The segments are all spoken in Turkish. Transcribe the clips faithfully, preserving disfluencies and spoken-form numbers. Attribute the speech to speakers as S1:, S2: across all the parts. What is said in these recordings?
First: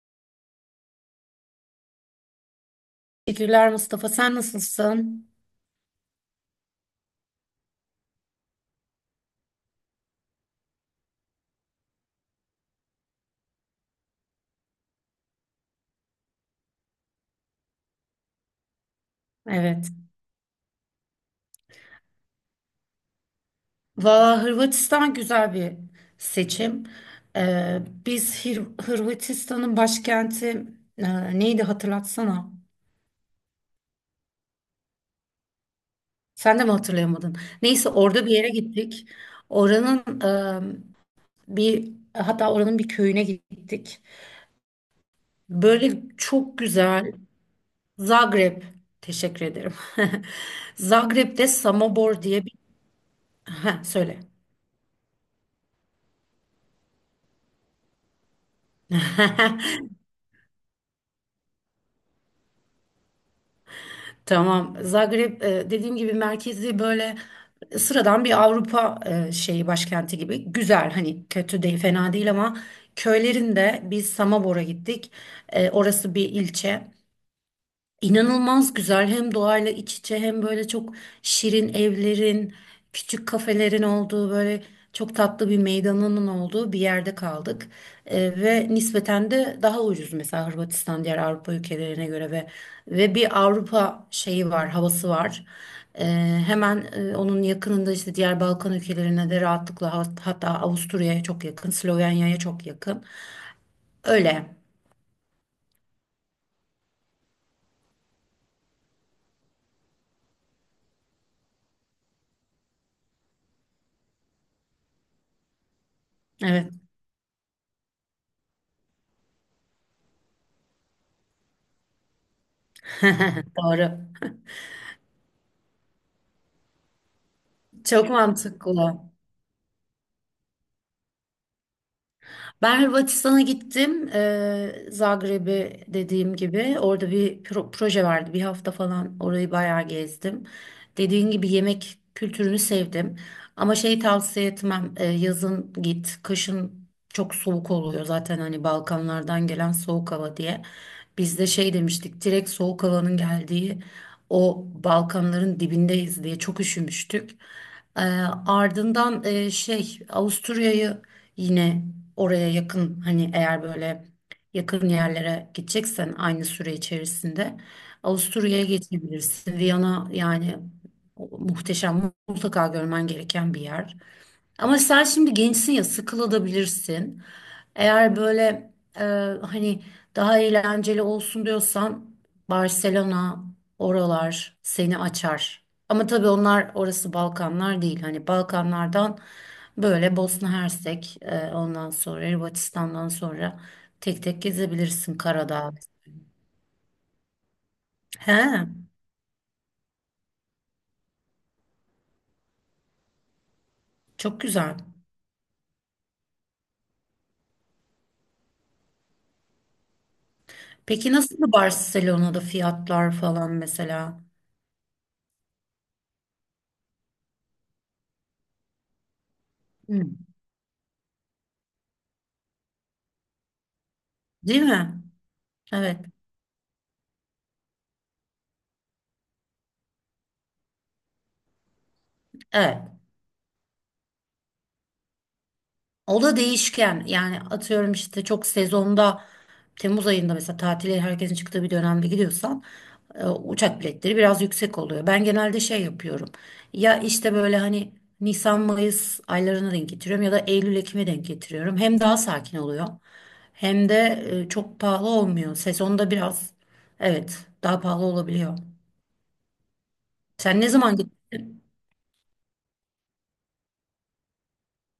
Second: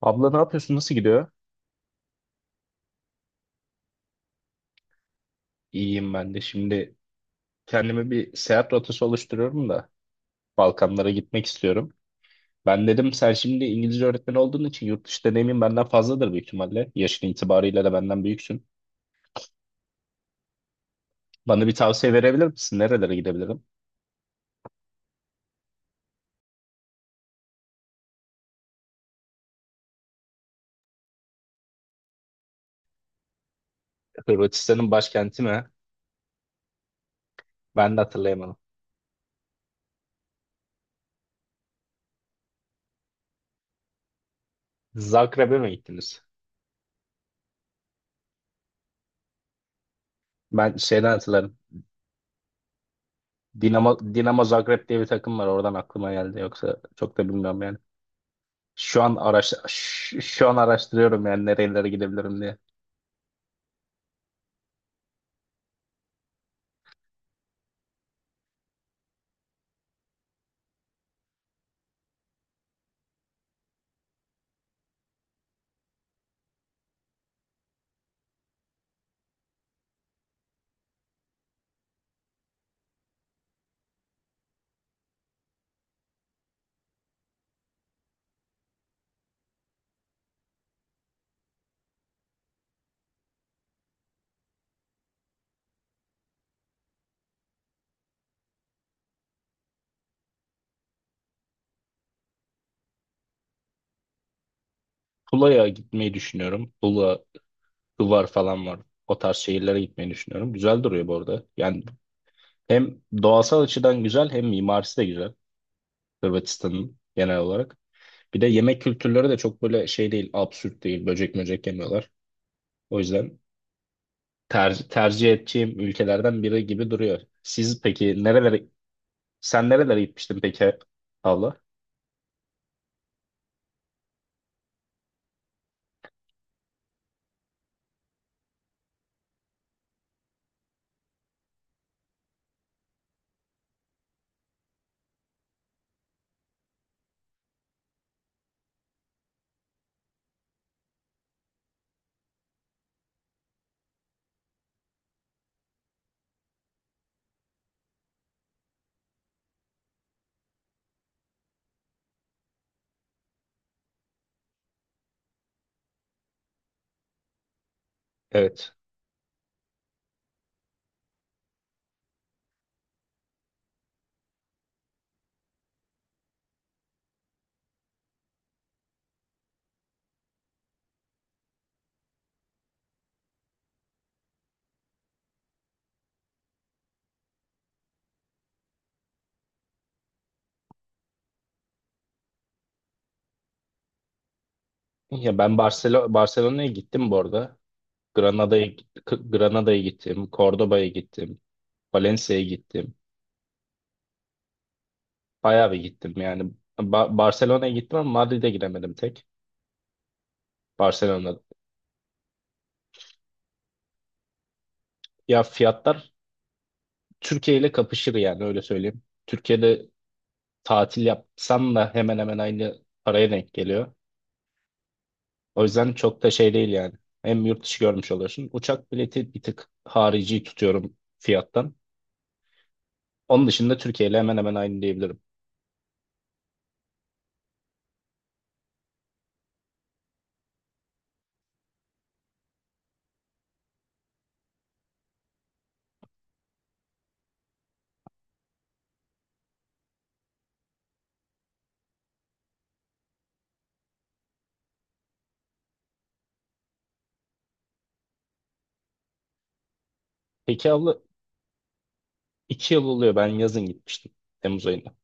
S1: Abla ne yapıyorsun? Nasıl gidiyor?
S2: Teşekkürler Mustafa. Sen nasılsın?
S1: İyiyim ben de. Şimdi kendime bir seyahat rotası oluşturuyorum da Balkanlara gitmek istiyorum. Ben dedim sen şimdi İngilizce öğretmeni olduğun için yurt dışı deneyimin benden fazladır büyük ihtimalle. Yaşın itibarıyla da benden büyüksün.
S2: Evet.
S1: Bana bir tavsiye verebilir misin? Nerelere gidebilirim?
S2: Valla Hırvatistan güzel bir seçim. Ee, biz Hır- Hırvatistan'ın başkenti e, neydi hatırlatsana.
S1: Hırvatistan'ın başkenti mi?
S2: Sen de mi hatırlayamadın? Neyse
S1: Ben de
S2: orada bir yere
S1: hatırlayamadım.
S2: gittik. Oranın e, bir hatta oranın bir köyüne gittik.
S1: Zagreb'e mi
S2: Böyle
S1: gittiniz?
S2: çok güzel Zagreb. Teşekkür ederim.
S1: Ben şeyden
S2: Zagreb'de
S1: hatırlarım.
S2: Samobor diye bir... Heh,
S1: Dinamo,
S2: söyle.
S1: Dinamo Zagreb diye bir takım var. Oradan aklıma geldi. Yoksa çok da bilmiyorum yani. Şu an araş şu, şu an araştırıyorum yani nerelere gidebilirim diye.
S2: Tamam. Zagreb e, dediğim gibi merkezi böyle sıradan bir Avrupa e, şeyi başkenti gibi. Güzel, hani kötü değil, fena değil, ama köylerinde biz Samobor'a gittik. E, Orası bir ilçe. İnanılmaz güzel, hem doğayla iç içe hem böyle çok şirin evlerin, küçük kafelerin olduğu, böyle çok tatlı bir meydanının olduğu bir yerde kaldık. Ee, ve nispeten de daha ucuz mesela Hırvatistan diğer Avrupa ülkelerine göre ve ve bir Avrupa şeyi var, havası var. Ee, Hemen e, onun yakınında işte diğer Balkan ülkelerine de rahatlıkla hat- hatta Avusturya'ya çok yakın, Slovenya'ya çok yakın. Öyle.
S1: Tula'ya gitmeyi düşünüyorum. Tula, Hıvar falan var. O tarz şehirlere gitmeyi düşünüyorum. Güzel duruyor bu arada. Yani hem doğasal açıdan güzel hem mimarisi de güzel.
S2: Evet,
S1: Hırvatistan'ın genel olarak. Bir de yemek kültürleri de çok böyle şey değil, absürt değil. Böcek möcek yemiyorlar. O yüzden
S2: doğru.
S1: ter- tercih edeceğim ülkelerden biri gibi duruyor. Siz
S2: Çok
S1: peki nerelere,
S2: mantıklı.
S1: sen nerelere gitmiştin peki abla?
S2: Ben Hırvatistan'a gittim. Ee, Zagreb'e dediğim gibi orada bir pro- proje vardı. Bir hafta falan orayı bayağı gezdim. Dediğin gibi yemek kültürünü sevdim. Ama şey tavsiye etmem. Ee, yazın git. Kışın çok soğuk oluyor zaten hani Balkanlardan gelen soğuk hava diye. Biz de şey demiştik. Direkt soğuk havanın geldiği o Balkanların dibindeyiz diye çok üşümüştük. Ee, Ardından e, şey Avusturya'yı yine oraya yakın, hani eğer böyle yakın yerlere gideceksen aynı süre içerisinde Avusturya'ya
S1: Evet.
S2: geçebilirsin. Viyana yani muhteşem, mutlaka görmen gereken bir yer. Ama sen şimdi gençsin ya, sıkılabilirsin. Eğer böyle e, hani daha eğlenceli olsun diyorsan Barcelona, oralar seni açar. Ama tabii onlar orası Balkanlar değil. Hani Balkanlardan böyle Bosna Hersek, e, ondan sonra Hırvatistan'dan sonra tek tek gezebilirsin
S1: Ya ben
S2: Karadağ.
S1: Barcelona Barcelona'ya gittim bu arada.
S2: He,
S1: Granada'ya Granada'ya gittim, Cordoba'ya gittim. Valencia'ya gittim.
S2: çok güzel.
S1: Bayağı bir gittim yani. Ba- Barcelona'ya gittim ama Madrid'e gidemedim tek.
S2: Peki
S1: Barcelona'da.
S2: nasıl Barcelona'da fiyatlar falan mesela?
S1: Ya fiyatlar Türkiye ile kapışır yani öyle söyleyeyim. Türkiye'de
S2: Hı,
S1: tatil yapsam da hemen hemen aynı paraya denk geliyor.
S2: değil mi?
S1: O yüzden
S2: Evet.
S1: çok da şey değil yani. Hem yurt dışı görmüş oluyorsun. Uçak bileti bir tık harici tutuyorum fiyattan.
S2: Evet.
S1: Onun dışında Türkiye ile hemen hemen aynı diyebilirim.
S2: O da değişken yani, atıyorum işte çok sezonda Temmuz ayında mesela tatile herkesin çıktığı bir dönemde gidiyorsan e, uçak biletleri biraz yüksek oluyor. Ben genelde şey yapıyorum, ya işte böyle hani Nisan Mayıs aylarına denk getiriyorum ya da Eylül Ekim'e denk getiriyorum. Hem daha sakin oluyor hem de e, çok pahalı olmuyor. Sezonda biraz evet daha pahalı olabiliyor. Sen
S1: Peki
S2: ne
S1: abla
S2: zaman gittin?
S1: iki yıl oluyor ben yazın gitmiştim. Temmuz ayında.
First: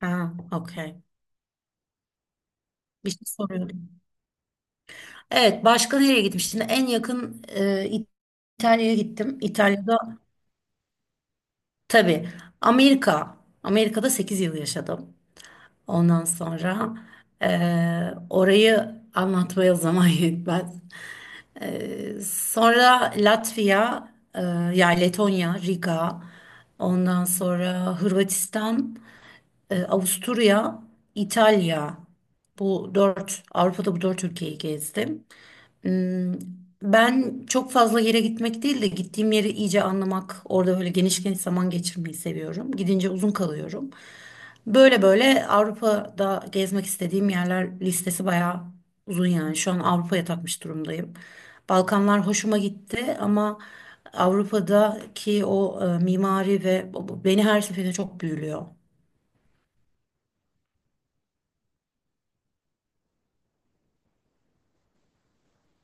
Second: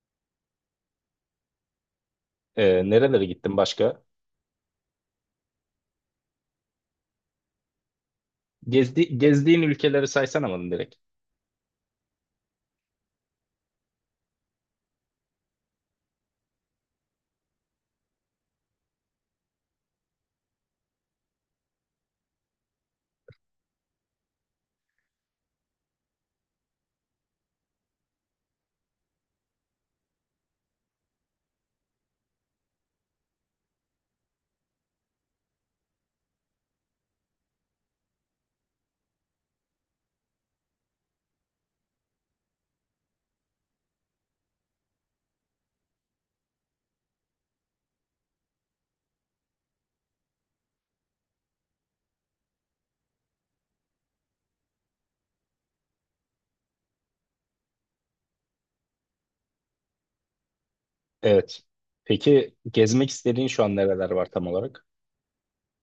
S2: Ha, okey.
S1: Ee,
S2: Bir şey
S1: nerelere gittim
S2: soruyordum.
S1: başka?
S2: Evet, başka nereye gitmiştim? En yakın, e, İtalya'ya
S1: Gezdi,
S2: gittim.
S1: gezdiğin
S2: İtalya'da
S1: ülkeleri saysan ama direkt.
S2: tabii. Amerika. Amerika'da sekiz yıl yaşadım. Ondan sonra e, orayı anlatmaya zaman yetmez. E, sonra Latvia, e, yani Letonya, Riga. Ondan sonra Hırvatistan, e, Avusturya, İtalya. Bu dört, Avrupa'da bu dört ülkeyi gezdim. Hmm. Ben çok fazla yere gitmek değil de gittiğim yeri iyice anlamak, orada böyle geniş geniş zaman geçirmeyi seviyorum. Gidince uzun kalıyorum. Böyle böyle Avrupa'da gezmek istediğim yerler listesi bayağı uzun yani. Şu an Avrupa'ya takmış durumdayım. Balkanlar hoşuma gitti ama Avrupa'daki o e, mimari ve o- beni her seferinde çok büyülüyor.
S1: Evet. Peki gezmek istediğin şu an nereler var tam olarak?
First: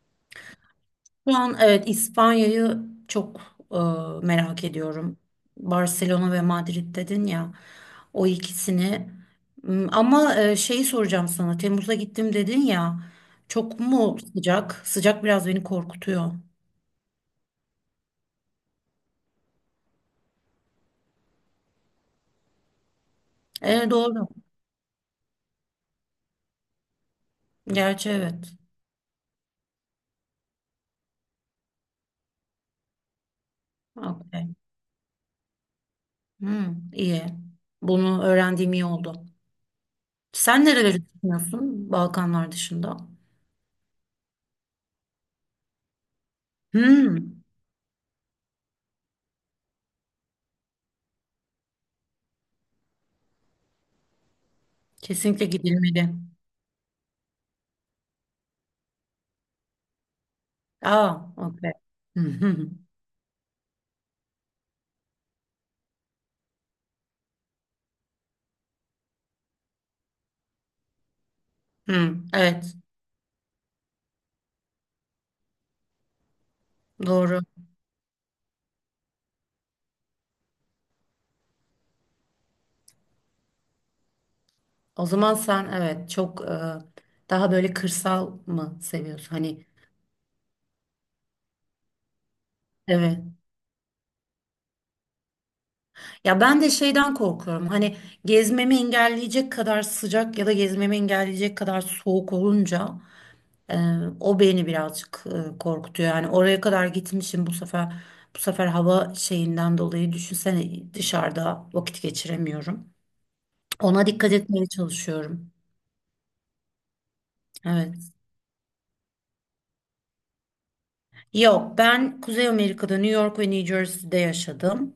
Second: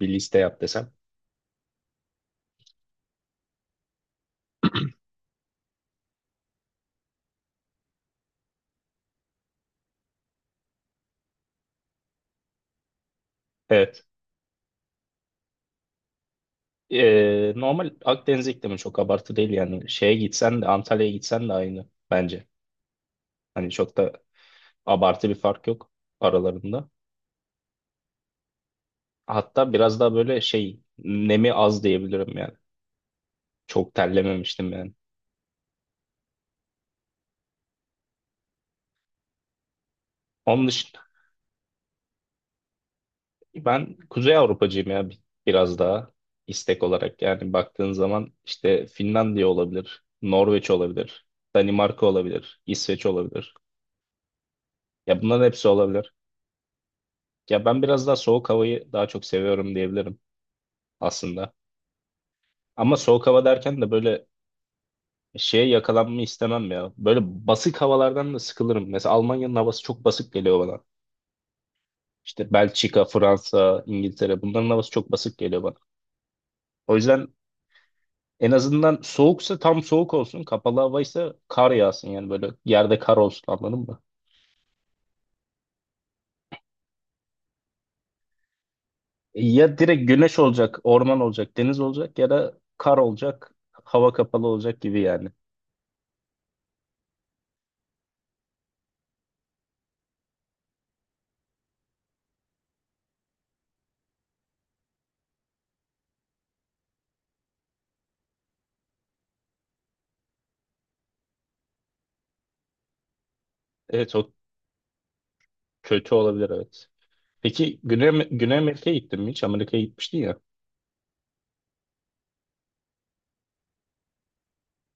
S1: Bir liste yap desem.
S2: Şu an evet İspanya'yı çok e, merak ediyorum. Barcelona ve Madrid dedin ya, o ikisini. M, ama e, şeyi soracağım sana. Temmuz'a gittim dedin ya. Çok
S1: Evet.
S2: mu sıcak? Sıcak biraz beni korkutuyor.
S1: Ee, normal Akdeniz iklimi çok abartı değil yani. Şeye gitsen de Antalya'ya gitsen de aynı bence. Hani
S2: E,
S1: çok da
S2: doğru.
S1: abartı bir fark yok aralarında.
S2: Gerçi evet.
S1: Hatta biraz daha böyle şey nemi az diyebilirim yani. Çok
S2: Okay.
S1: terlememiştim yani.
S2: Hmm, iyi. Bunu öğrendiğim iyi oldu. Sen
S1: Onun dışında
S2: nereleri düşünüyorsun Balkanlar dışında?
S1: ben Kuzey Avrupacıyım ya bi- biraz daha istek olarak.
S2: Hmm,
S1: Yani baktığın zaman işte Finlandiya olabilir, Norveç olabilir, Danimarka olabilir, İsveç olabilir. Ya bunların
S2: kesinlikle
S1: hepsi
S2: gidilmeli.
S1: olabilir. Ya ben biraz daha soğuk havayı daha çok seviyorum diyebilirim
S2: Aa,
S1: aslında.
S2: okay.
S1: Ama soğuk hava derken de böyle şeye yakalanmayı istemem ya. Böyle basık havalardan da sıkılırım. Mesela Almanya'nın havası çok basık geliyor bana.
S2: Hı,
S1: İşte
S2: evet,
S1: Belçika, Fransa, İngiltere bunların havası çok basık geliyor bana. O yüzden
S2: doğru.
S1: en azından soğuksa tam soğuk olsun. Kapalı havaysa kar yağsın yani böyle yerde kar olsun anladın mı?
S2: O zaman sen evet çok e, daha böyle kırsal mı seviyorsun?
S1: E,
S2: Hani
S1: Ya direkt güneş olacak, orman olacak, deniz olacak ya da kar
S2: evet.
S1: olacak, hava kapalı olacak gibi yani.
S2: Ya ben de şeyden korkuyorum. Hani gezmemi engelleyecek kadar sıcak ya da gezmemi engelleyecek kadar soğuk olunca e, o beni birazcık e, korkutuyor. Yani oraya kadar gitmişim bu sefer bu sefer hava şeyinden dolayı düşünsene dışarıda vakit geçiremiyorum. Ona
S1: Evet, o
S2: dikkat etmeye çalışıyorum.
S1: kötü olabilir evet. Peki
S2: Evet.
S1: Güney, Güney Amerika'ya gittin mi hiç? Amerika'ya gitmiştin ya.
S2: Yok, ben Kuzey Amerika'da New York ve New Jersey'de yaşadım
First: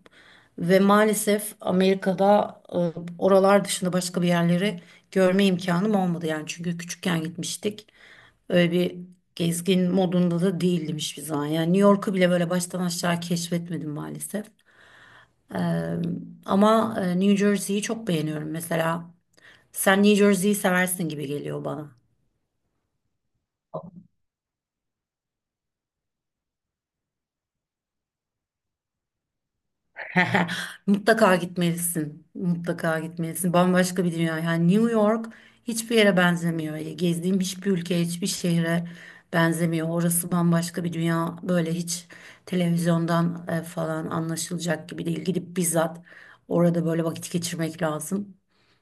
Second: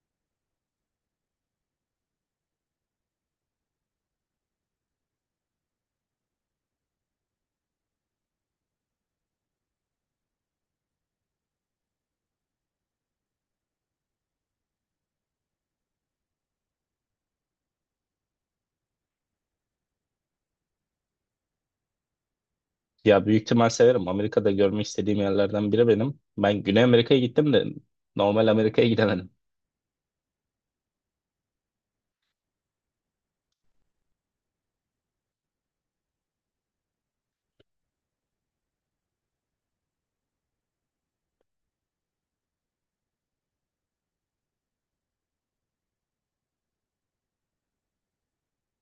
S2: ve maalesef Amerika'da e, oralar dışında başka bir yerleri görme imkanım olmadı yani, çünkü küçükken gitmiştik. Öyle bir gezgin modunda da değildim hiçbir zaman. Yani New York'u bile böyle baştan aşağı keşfetmedim maalesef. Ee, Ama e, New Jersey'yi çok beğeniyorum mesela. Sen New Jersey'yi seversin gibi geliyor bana.
S1: Ya büyük ihtimal severim. Amerika'da görmek istediğim yerlerden biri benim. Ben Güney Amerika'ya gittim de normal Amerika'ya gidemedim.
S2: Mutlaka gitmelisin. Mutlaka gitmelisin. Bambaşka bir dünya. Yani New York hiçbir yere benzemiyor. Gezdiğim hiçbir ülke, hiçbir şehre benzemiyor. Orası bambaşka bir dünya. Böyle hiç televizyondan e, falan anlaşılacak gibi değil. Gidip bizzat orada böyle vakit geçirmek lazım.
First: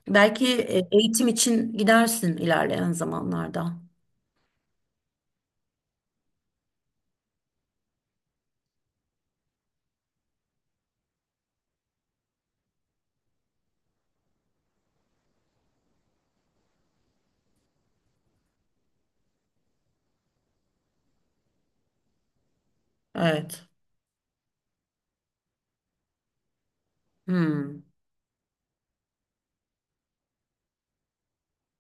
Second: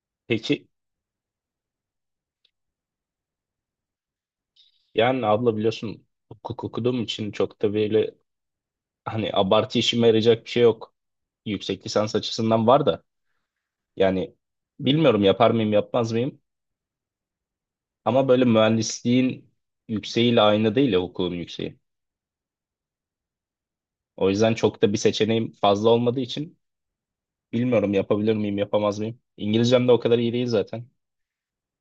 S2: Belki
S1: Peki
S2: e, eğitim için gidersin ilerleyen zamanlarda.
S1: yani abla biliyorsun hukuk okuduğum için çok da böyle hani abartı işime yarayacak bir şey yok. Yüksek lisans açısından var da yani bilmiyorum yapar mıyım yapmaz mıyım ama böyle mühendisliğin yükseğiyle aynı değil ya hukukun yükseği.
S2: Evet.
S1: O yüzden çok da bir seçeneğim fazla olmadığı için
S2: Hmm.
S1: bilmiyorum yapabilir miyim yapamaz mıyım. İngilizcem de o kadar iyi değil zaten.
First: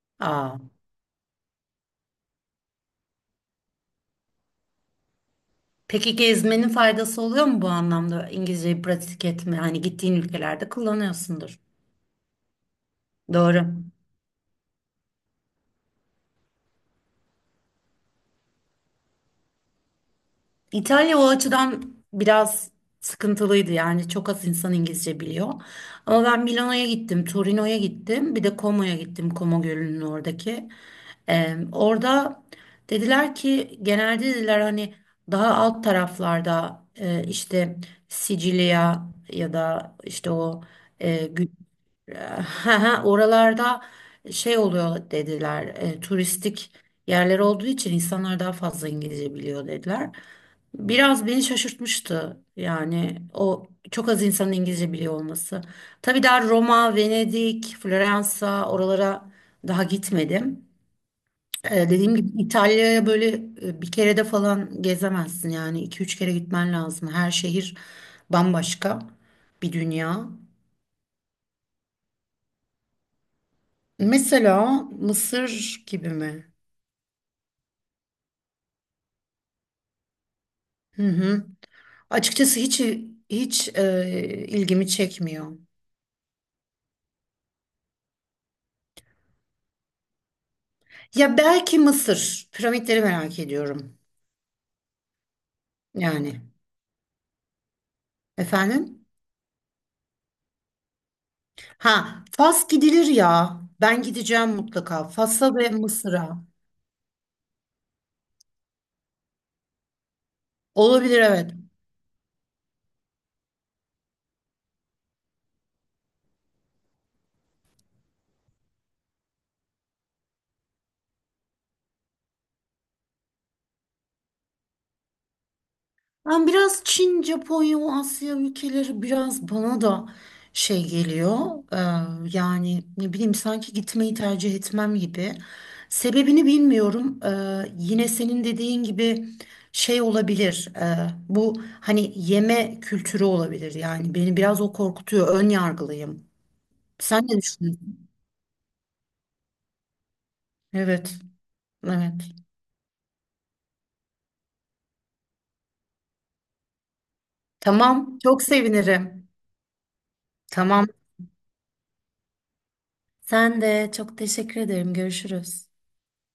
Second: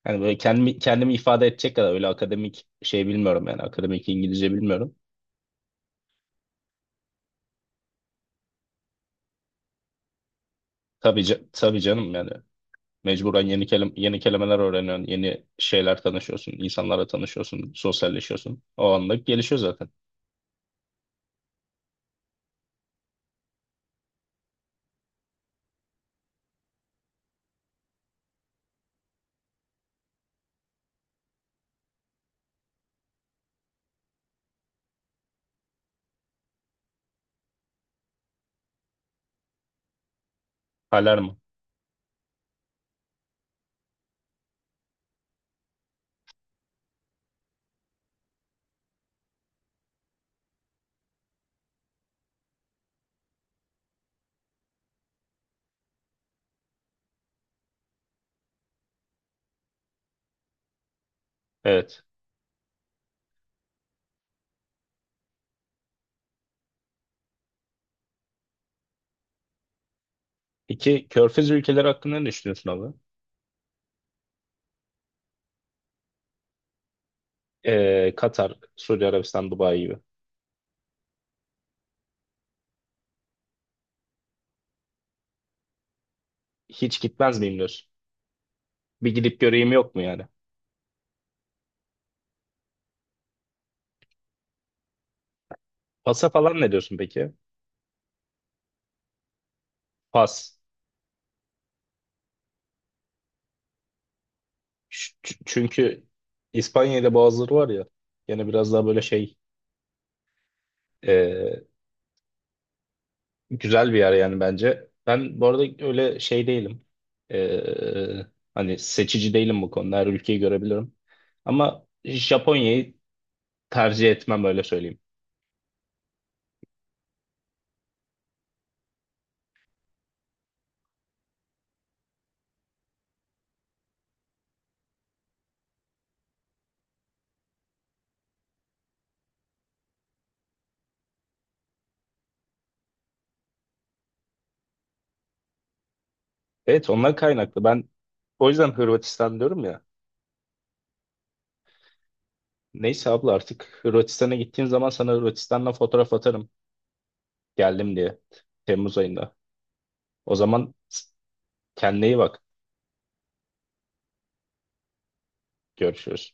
S1: Yani böyle
S2: Aa.
S1: kendimi, kendimi ifade edecek kadar öyle akademik şey bilmiyorum yani akademik İngilizce bilmiyorum.
S2: Peki gezmenin faydası oluyor mu bu anlamda? İngilizceyi pratik etme, hani gittiğin ülkelerde
S1: Tabii, ca-
S2: kullanıyorsundur.
S1: tabii canım yani mecburen yeni,
S2: Doğru.
S1: kelim yeni kelimeler öğreniyorsun, yeni şeyler tanışıyorsun, insanlarla tanışıyorsun, sosyalleşiyorsun. O anlık gelişiyor zaten.
S2: İtalya o açıdan biraz sıkıntılıydı yani çok az insan İngilizce biliyor. Ama ben Milano'ya gittim, Torino'ya gittim, bir de Como'ya gittim, Como Gölü'nün oradaki. Ee, orada dediler ki, genelde dediler hani daha alt taraflarda e, işte Sicilya ya da işte o e,
S1: Alarm.
S2: Gü- Eee, oralarda şey oluyor dediler, e, turistik yerler olduğu için insanlar daha fazla İngilizce biliyor dediler. Biraz beni şaşırtmıştı yani o çok az insanın İngilizce biliyor olması. Tabii daha Roma, Venedik, Floransa oralara daha gitmedim. Eee,
S1: Evet.
S2: dediğim gibi İtalya'ya böyle e, bir kere de falan gezemezsin yani, iki üç kere gitmen lazım. Her şehir bambaşka bir dünya.
S1: İki, Körfez ülkeleri hakkında ne düşünüyorsun abi?
S2: Mesela Mısır gibi mi?
S1: Ee, Katar, Suudi Arabistan, Dubai gibi.
S2: Hı hı. Açıkçası hiç hiç e, ilgimi çekmiyor.
S1: Hiç gitmez miyim diyorsun? Bir gidip göreyim yok mu yani?
S2: Ya belki Mısır. Piramitleri merak ediyorum.
S1: Pasa
S2: Yani
S1: falan ne diyorsun peki?
S2: efendim?
S1: Pas.
S2: Ha, Fas gidilir ya. Ben gideceğim mutlaka.
S1: Ç- ç-
S2: Fas'a ve
S1: çünkü
S2: Mısır'a.
S1: İspanya'da Boğazları var ya. Yine biraz daha böyle şey
S2: Olabilir evet.
S1: ee, güzel bir yer yani bence. Ben bu arada öyle şey değilim. Ee, Hani seçici değilim bu konuda. Her ülkeyi görebilirim. Ama Japonya'yı tercih etmem öyle söyleyeyim.
S2: Ben biraz Çin, Japonya, o Asya ülkeleri biraz bana da şey geliyor. Ee, Yani ne bileyim, sanki gitmeyi tercih etmem gibi. Sebebini bilmiyorum. Ee, yine senin dediğin gibi şey olabilir. Ee, bu hani yeme kültürü olabilir. Yani beni biraz o korkutuyor. Ön yargılıyım.
S1: Evet ondan
S2: Sen ne
S1: kaynaklı. Ben
S2: düşünüyorsun?
S1: o yüzden Hırvatistan diyorum ya.
S2: Evet, evet.
S1: Neyse abla artık Hırvatistan'a gittiğim zaman sana Hırvatistan'la fotoğraf atarım. Geldim
S2: Tamam,
S1: diye.
S2: çok
S1: Temmuz
S2: sevinirim.
S1: ayında. O zaman
S2: Tamam.
S1: kendine iyi bak.
S2: Sen de, çok teşekkür ederim. Görüşürüz.
S1: Görüşürüz.